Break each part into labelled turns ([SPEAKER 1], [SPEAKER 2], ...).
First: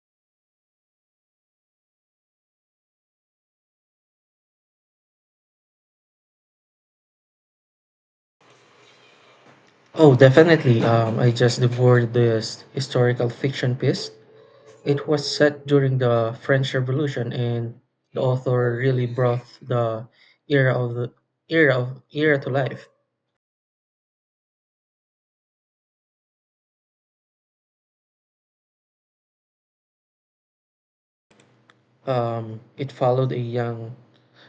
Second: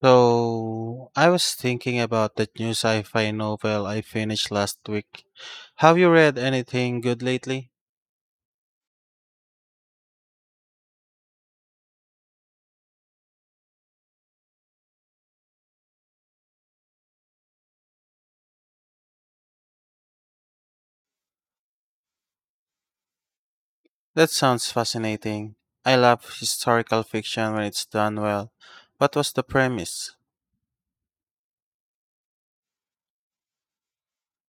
[SPEAKER 1] So, I was thinking about that new sci-fi novel I finished last week. Have you read anything good lately?
[SPEAKER 2] Oh, definitely. I just devoured this historical fiction piece. It was set during the French Revolution, and the author really brought the era of the era to life.
[SPEAKER 1] That sounds fascinating. I love historical fiction when it's done well. What was the premise?
[SPEAKER 2] It followed a young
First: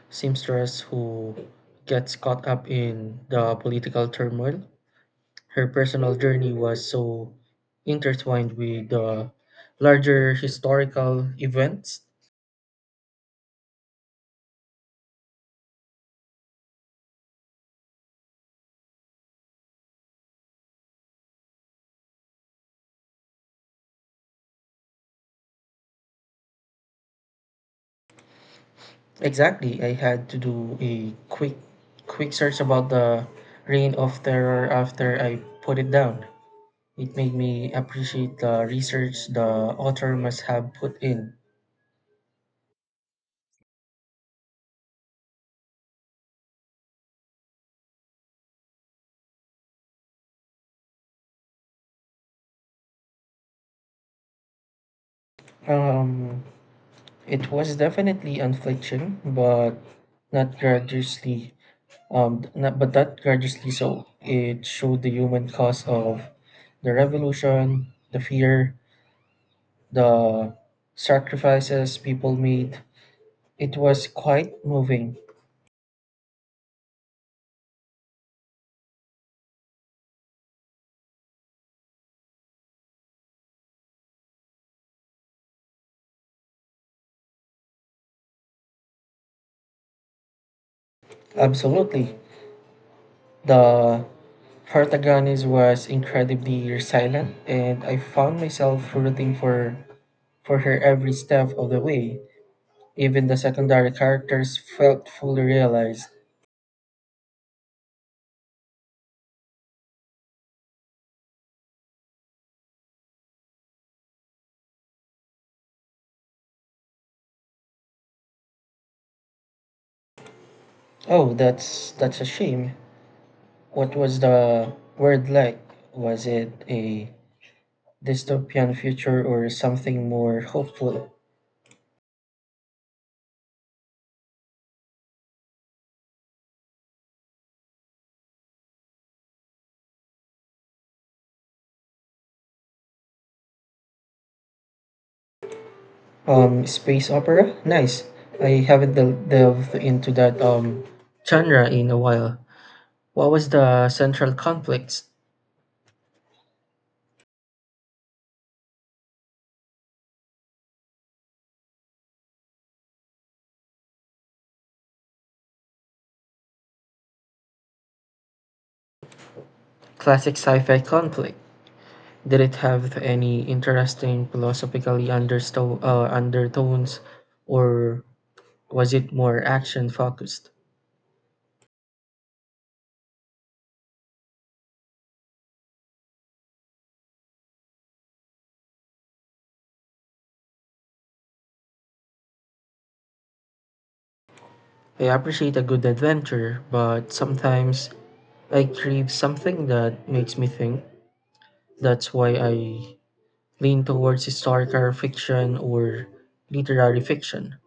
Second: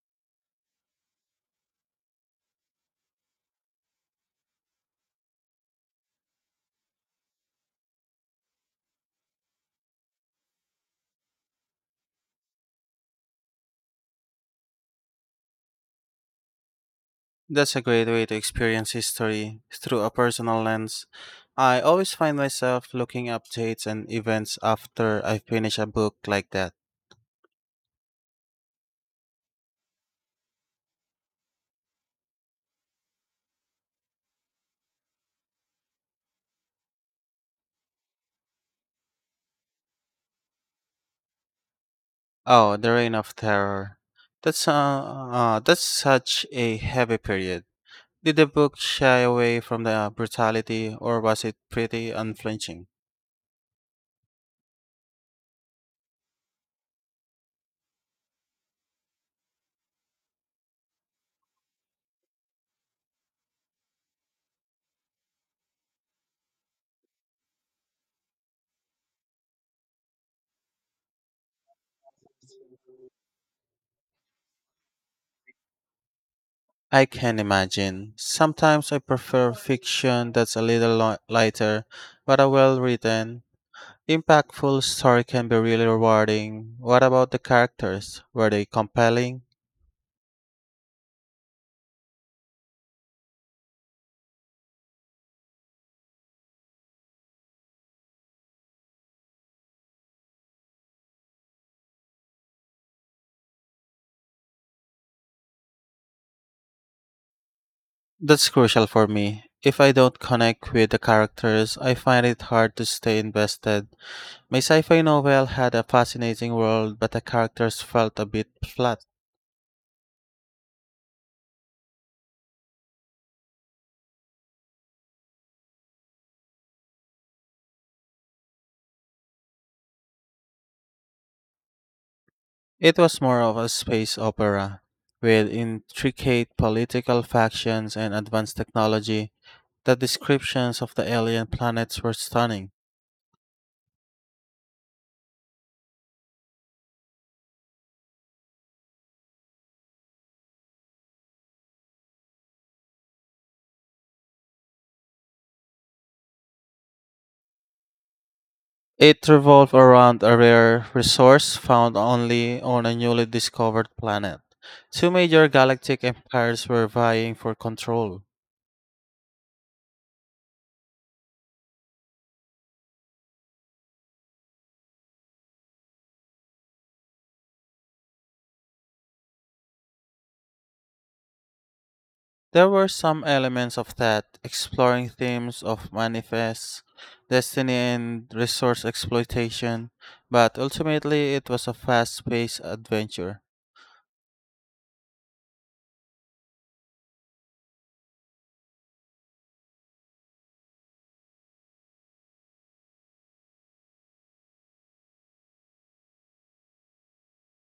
[SPEAKER 2] seamstress who gets caught up in the political turmoil. Her personal journey was so intertwined with the larger historical events.
[SPEAKER 1] That's a great way to experience history through a personal lens. I always find myself looking up dates and events after I finish a book like that.
[SPEAKER 2] Exactly. I had to do a quick search about the reign of terror after I put it down. It made me appreciate the research the author must have put in.
[SPEAKER 1] Oh, The Reign of Terror. That's such a heavy period. Did the book shy away from the brutality, or was it pretty unflinching?
[SPEAKER 2] Um it was definitely unflinching, but not gratuitously so. It showed the human cost of the revolution, the fear, the sacrifices people made. It was quite moving.
[SPEAKER 1] I can imagine. Sometimes I prefer fiction that's a little lighter, but a well written, impactful story can be really rewarding. What about the characters? Were they compelling?
[SPEAKER 2] Absolutely. The protagonist was incredibly resilient, and I found myself rooting for her every step of the way. Even the secondary characters felt fully realized.
[SPEAKER 1] That's crucial for me. If I don't connect with the characters, I find it hard to stay invested. My sci fi novel had a fascinating world, but the characters felt a bit flat.
[SPEAKER 2] Oh, that's a shame. What was the word like? Was it a dystopian future or something more hopeful?
[SPEAKER 1] It was more of a space opera, with intricate political factions and advanced technology. The descriptions of the alien planets were stunning.
[SPEAKER 2] Space opera. Nice. I haven't delved into that genre in a while. What was the central conflict?
[SPEAKER 1] It revolved around a rare resource found only on a newly discovered planet. Two major galactic empires were vying for control.
[SPEAKER 2] Classic sci-fi conflict. Did it have any interesting philosophical undertones, or was it more action focused?
[SPEAKER 1] There were some elements of that, exploring themes of manifest destiny and resource exploitation, but ultimately it was a fast paced adventure.
[SPEAKER 2] I appreciate a good adventure, but sometimes I crave something that makes me think. That's why I lean towards historical fiction or literary fiction.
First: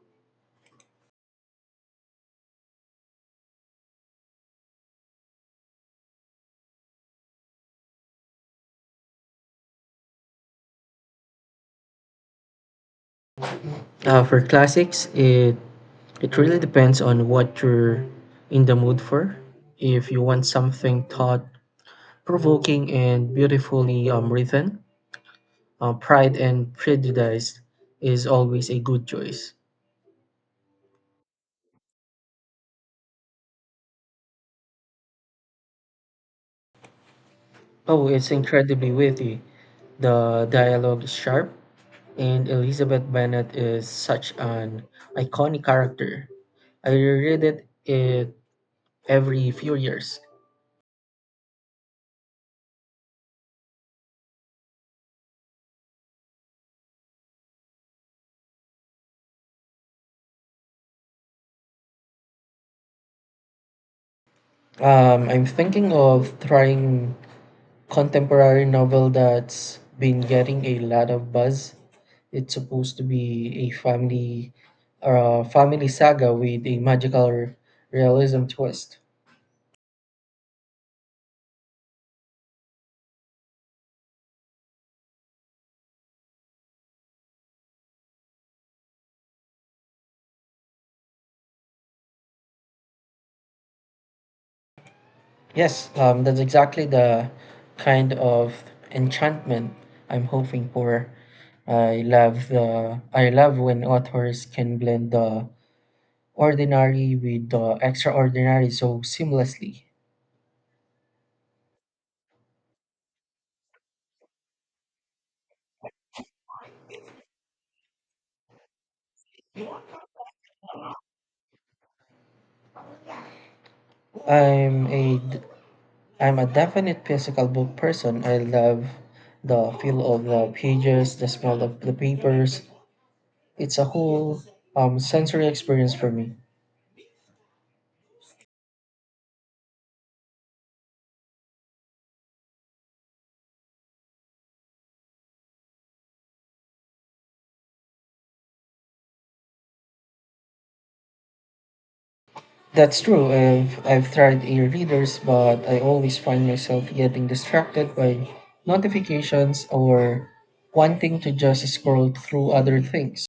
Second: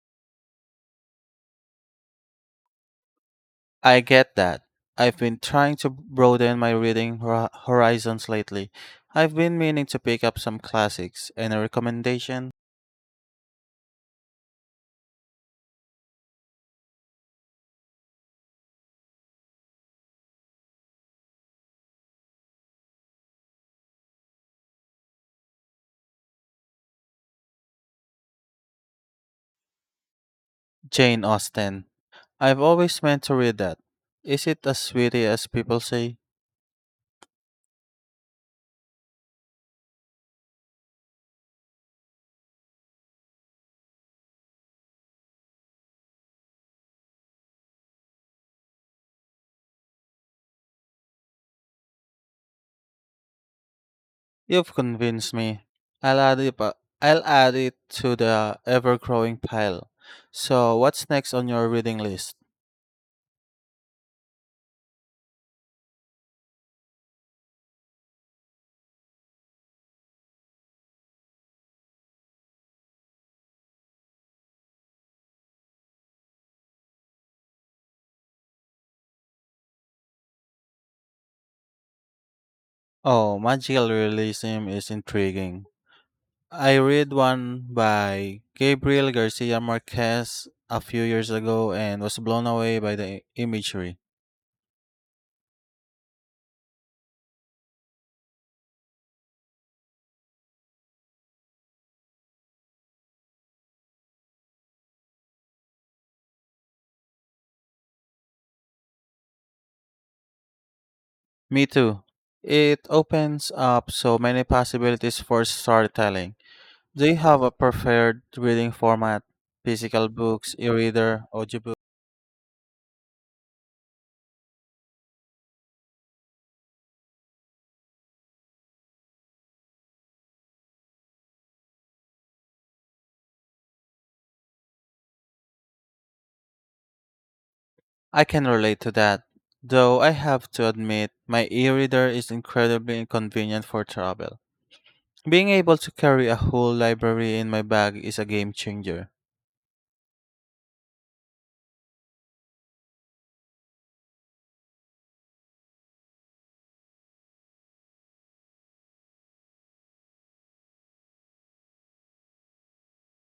[SPEAKER 1] I get that. I've been trying to broaden my reading horizons lately. I've been meaning to pick up some classics. Any recommendation?
[SPEAKER 2] For classics, it really depends on what you're in the mood for. If you want something thought provoking and beautifully written, Pride and Prejudice is always a good choice.
[SPEAKER 1] Jane Austen. I've always meant to read that. Is it as witty as people say?
[SPEAKER 2] Oh, it's incredibly witty. The dialogue is sharp, and Elizabeth Bennet is such an iconic character. I reread it every few years.
[SPEAKER 1] You've convinced me. I'll add it, pa- I'll add it to the ever growing pile. So, what's next on your reading list?
[SPEAKER 2] I'm thinking of trying contemporary novel that's been getting a lot of buzz. It's supposed to be a family saga with a magical realism twist.
[SPEAKER 1] Oh, magical realism is intriguing. I read one by Gabriel Garcia Marquez a few years ago and was blown away by the imagery.
[SPEAKER 2] Yes, that's exactly the kind of enchantment I'm hoping for. I love when authors can blend the ordinary with the extraordinary so seamlessly.
[SPEAKER 1] Me too. It opens up so many possibilities for storytelling. They have a preferred reading format, physical books, e-reader, audiobook.
[SPEAKER 2] I'm a I'm a definite physical book person. I love the feel of the pages, the smell of the papers. It's a whole sensory experience for me.
[SPEAKER 1] I can relate to that, though I have to admit my e-reader is incredibly inconvenient for travel. Being able to carry a whole library in my bag is a game changer.
[SPEAKER 2] That's true. I've tried e-readers, but I always find myself getting distracted by notifications or wanting to just scroll through other things.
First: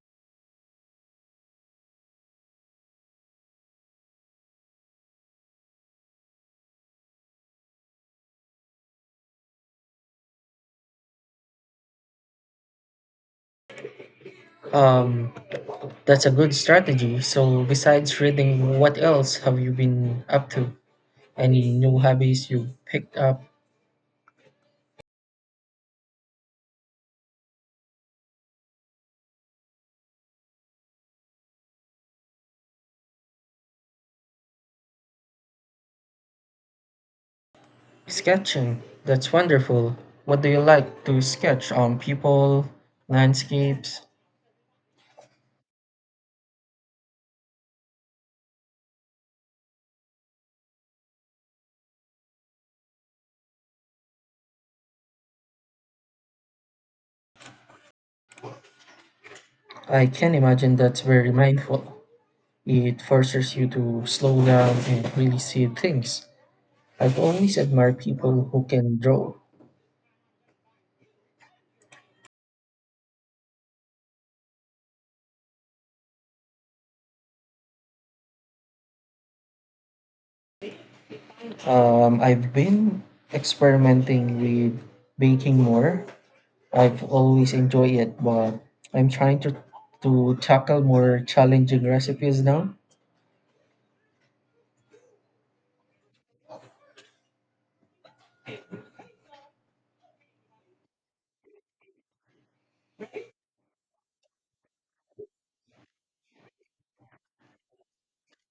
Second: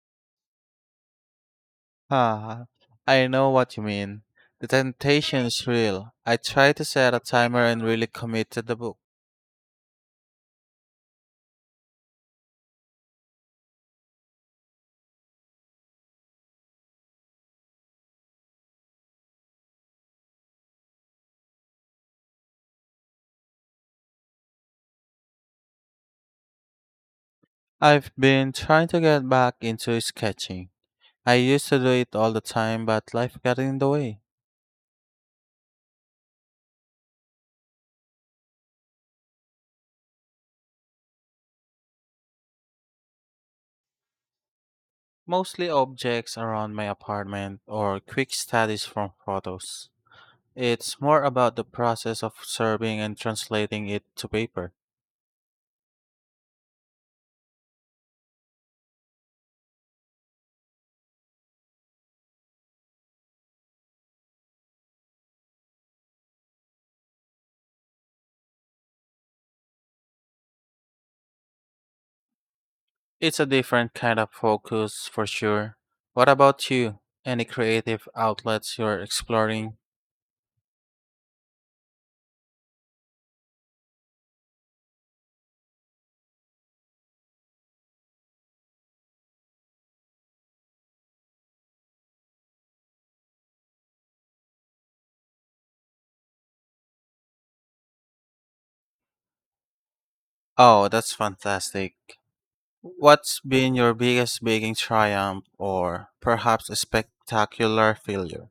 [SPEAKER 1] Ah, I know what you mean. The temptation is real. I tried to set a timer and really commit to the book.
[SPEAKER 2] Um, that's a good strategy. So, besides reading, what else have you been up to? Any new hobbies you picked up?
[SPEAKER 1] I've been trying to get back into sketching. I used to do it all the time, but life got in the way.
[SPEAKER 2] Sketching, that's wonderful. What do you like to sketch on people, landscapes?
[SPEAKER 1] Mostly objects around my apartment or quick studies from photos. It's more about the process of serving and translating it to paper.
[SPEAKER 2] I can imagine that's very mindful. It forces you to slow down and really see things. I've always admired people who can draw.
[SPEAKER 1] It's a different kind of focus for sure. What about you? Any creative outlets you're exploring?
[SPEAKER 2] I've been experimenting with baking more. I've always enjoyed it, but I'm trying to tackle more challenging recipes now.
[SPEAKER 1] Oh, that's fantastic. What's been your biggest baking triumph or perhaps a spectacular failure?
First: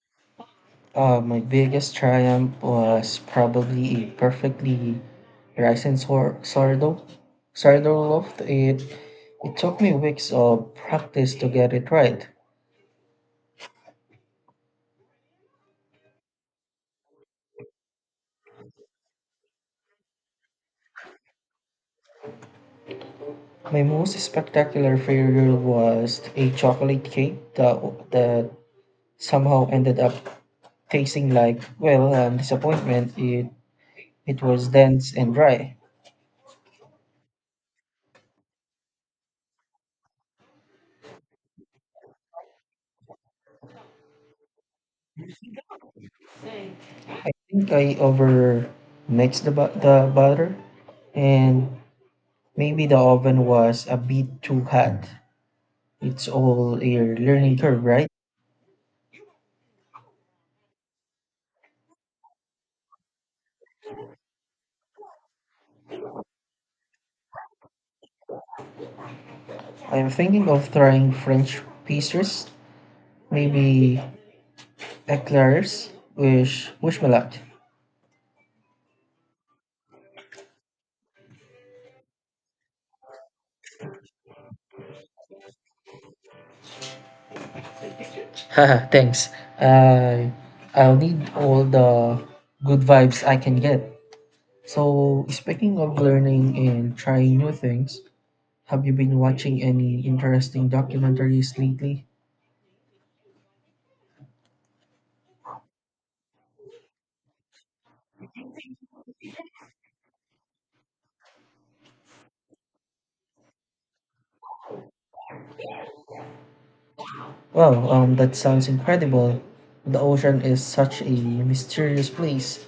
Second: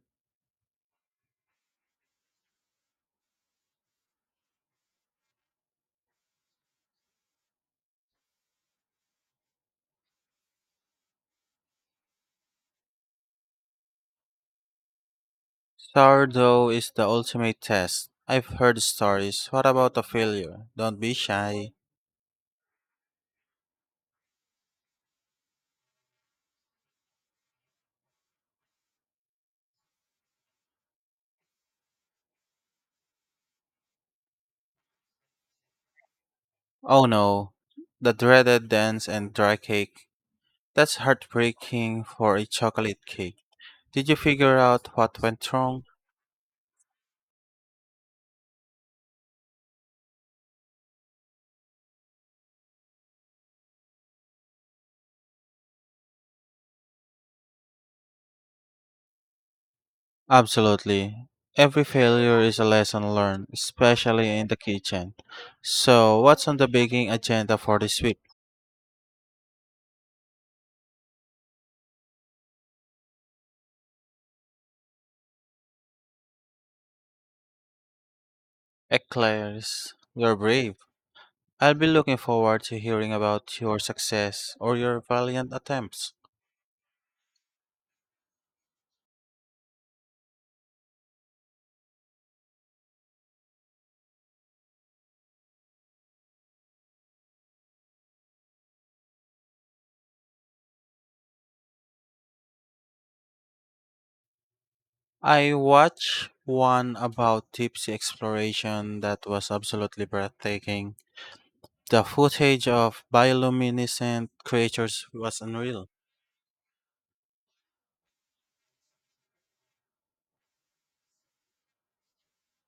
[SPEAKER 2] My biggest triumph was probably a perfectly rising sourdough. Sourdough loaf. It took me weeks of practice to get it right.
[SPEAKER 1] Sourdough is the ultimate test. I've heard stories. What about a failure? Don't be shy.
[SPEAKER 2] My most spectacular failure was a chocolate cake that somehow ended up tasting like well disappointment. It was dense and dry.
[SPEAKER 1] Oh no, the dreaded dense and dry cake. That's heartbreaking for a chocolate cake. Did you figure out what went wrong?
[SPEAKER 2] I think I over mixed the butter and maybe the oven was a bit too hot. It's all a learning curve, right?
[SPEAKER 1] Absolutely. Every failure is a lesson learned, especially in the kitchen. So, what's on the baking agenda for this week?
[SPEAKER 2] I'm thinking of trying French pastries, maybe eclairs. Wish me luck.
[SPEAKER 1] Eclairs, you're brave. I'll be looking forward to hearing about your success or your valiant attempts.
[SPEAKER 2] Haha, thanks. I I'll need all the good vibes I can get. So, speaking of learning and trying new things, have you been watching any interesting documentaries lately?
[SPEAKER 1] I watched one about tipsy exploration that was absolutely breathtaking. The footage of bioluminescent creatures was unreal.
[SPEAKER 2] Wow, that sounds incredible. The ocean is such a mysterious place.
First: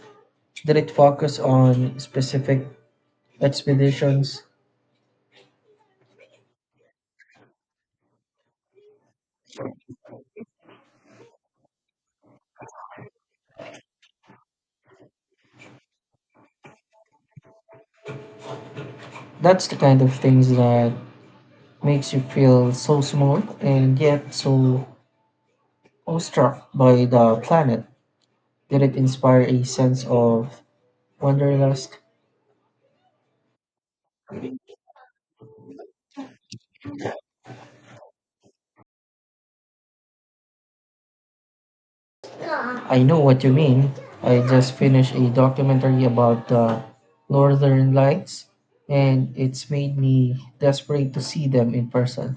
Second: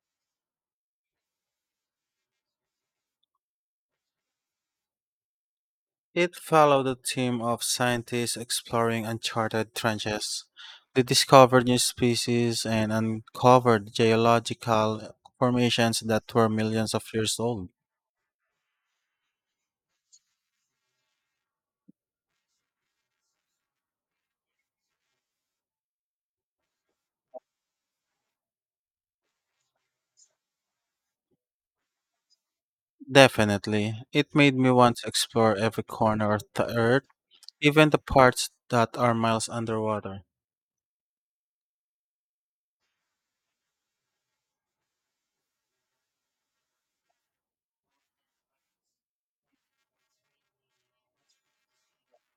[SPEAKER 2] Did it focus on specific expeditions?
[SPEAKER 1] It followed the theme of scientists exploring uncharted trenches. They discovered new species and uncovered geological formations that were millions of years old.
[SPEAKER 2] That's the kind of things that makes you feel so small and yet so awestruck by the planet. Did it inspire a sense of wanderlust?
[SPEAKER 1] Definitely. It made me want to explore every corner of the Earth, even the parts that are miles underwater.
[SPEAKER 2] I know what you mean. I just finished a documentary about the Northern Lights, and it's made me desperate to see them in person.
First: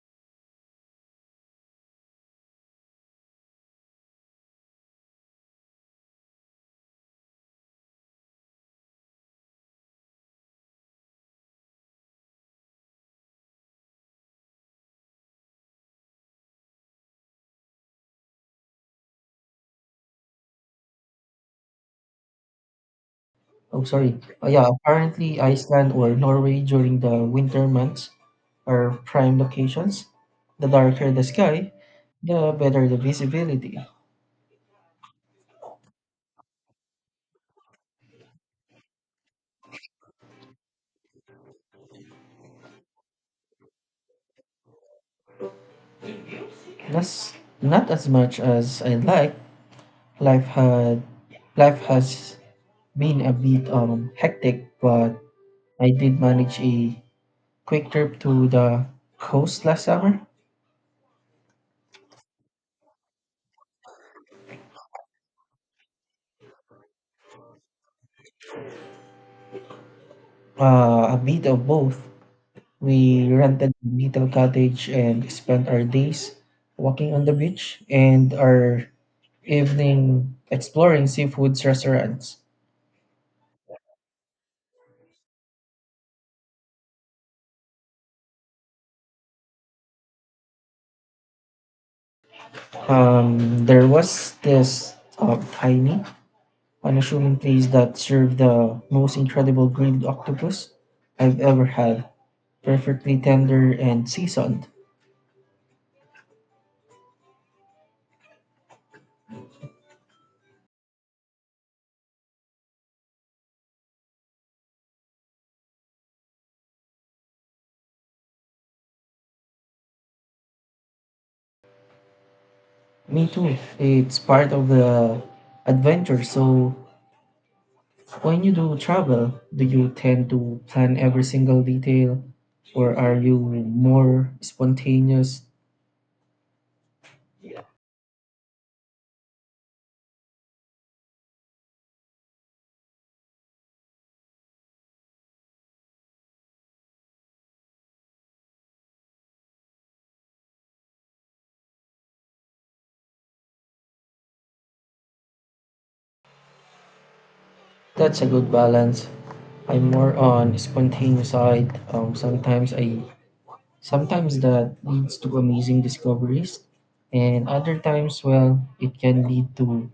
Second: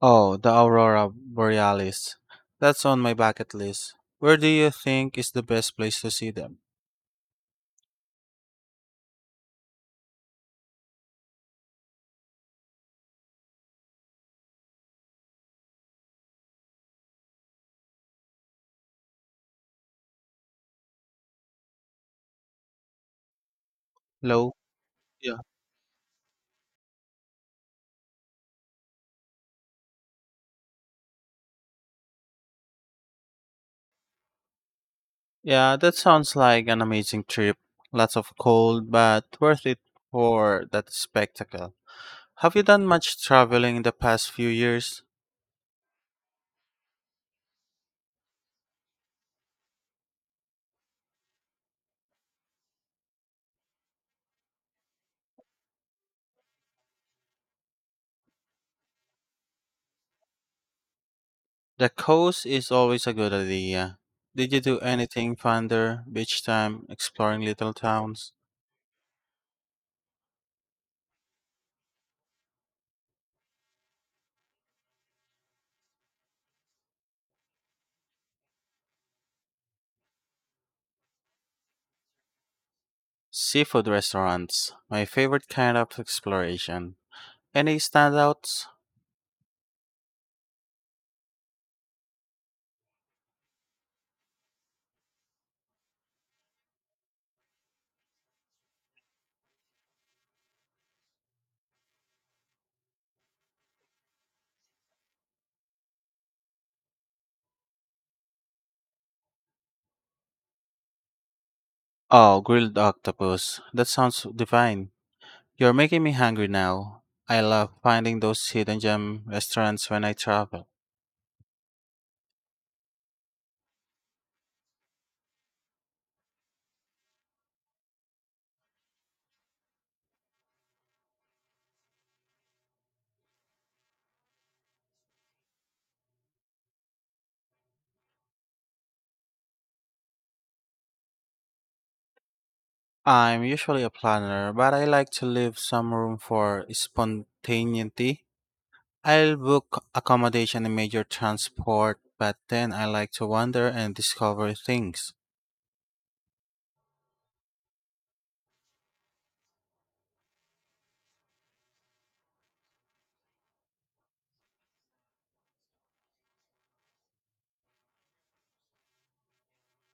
[SPEAKER 1] Oh, the Aurora Borealis. That's on my bucket list. Where do you think is the best place to see them?
[SPEAKER 2] Oh, sorry.
[SPEAKER 1] Low?
[SPEAKER 2] Yeah,
[SPEAKER 1] Yeah.
[SPEAKER 2] apparently Iceland or Norway during the winter months are prime locations. The darker the sky, the better the visibility.
[SPEAKER 1] Yeah, that sounds like an amazing trip. Lots of cold, but worth it for that spectacle. Have you done much traveling in the past few years?
[SPEAKER 2] That's not as much as I'd like. Life had life has been a bit hectic, but I did manage a quick trip to the coast last summer.
[SPEAKER 1] The coast is always a good idea. Did you do anything fun there? Beach time, exploring little towns,
[SPEAKER 2] A bit of both. We rented a little cottage and spent our days walking on the beach and our evening exploring seafood restaurants.
[SPEAKER 1] seafood restaurants. My favorite kind of exploration. Any standouts?
[SPEAKER 2] There was this tiny, unassuming place that served the most incredible grilled octopus I've ever had, perfectly tender and seasoned.
[SPEAKER 1] Oh, grilled octopus. That sounds divine. You're making me hungry now. I love finding those hidden gem restaurants when I travel.
[SPEAKER 2] Me too. It's part of the adventure, so when you do travel, do you tend to plan every single detail or are you more spontaneous?
[SPEAKER 1] I'm usually a planner, but I like to leave some room for spontaneity. I'll book accommodation and major transport, but then I like to wander and discover things.
[SPEAKER 2] That's a good balance. I'm more on spontaneous side. Sometimes that leads to amazing discoveries and other times well it can lead to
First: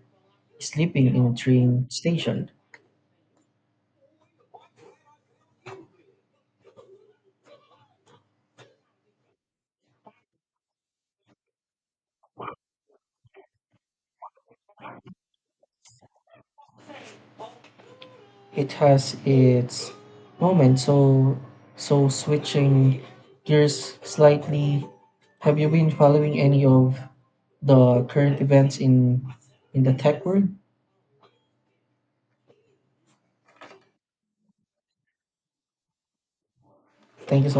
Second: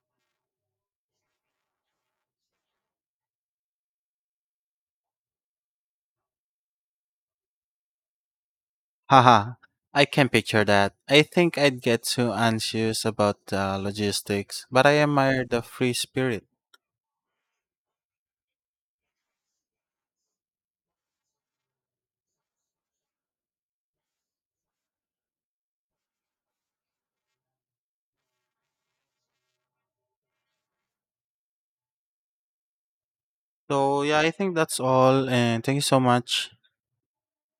[SPEAKER 2] sleeping in train station.
[SPEAKER 1] Haha, I can picture that. I think I'd get too anxious about the logistics, but I admire the free spirit.
[SPEAKER 2] It has its moments. So, switching gears slightly, have you been following any of the current events in the tech world?
[SPEAKER 1] So, yeah, I think that's all, and thank you so much.
[SPEAKER 2] Thank you so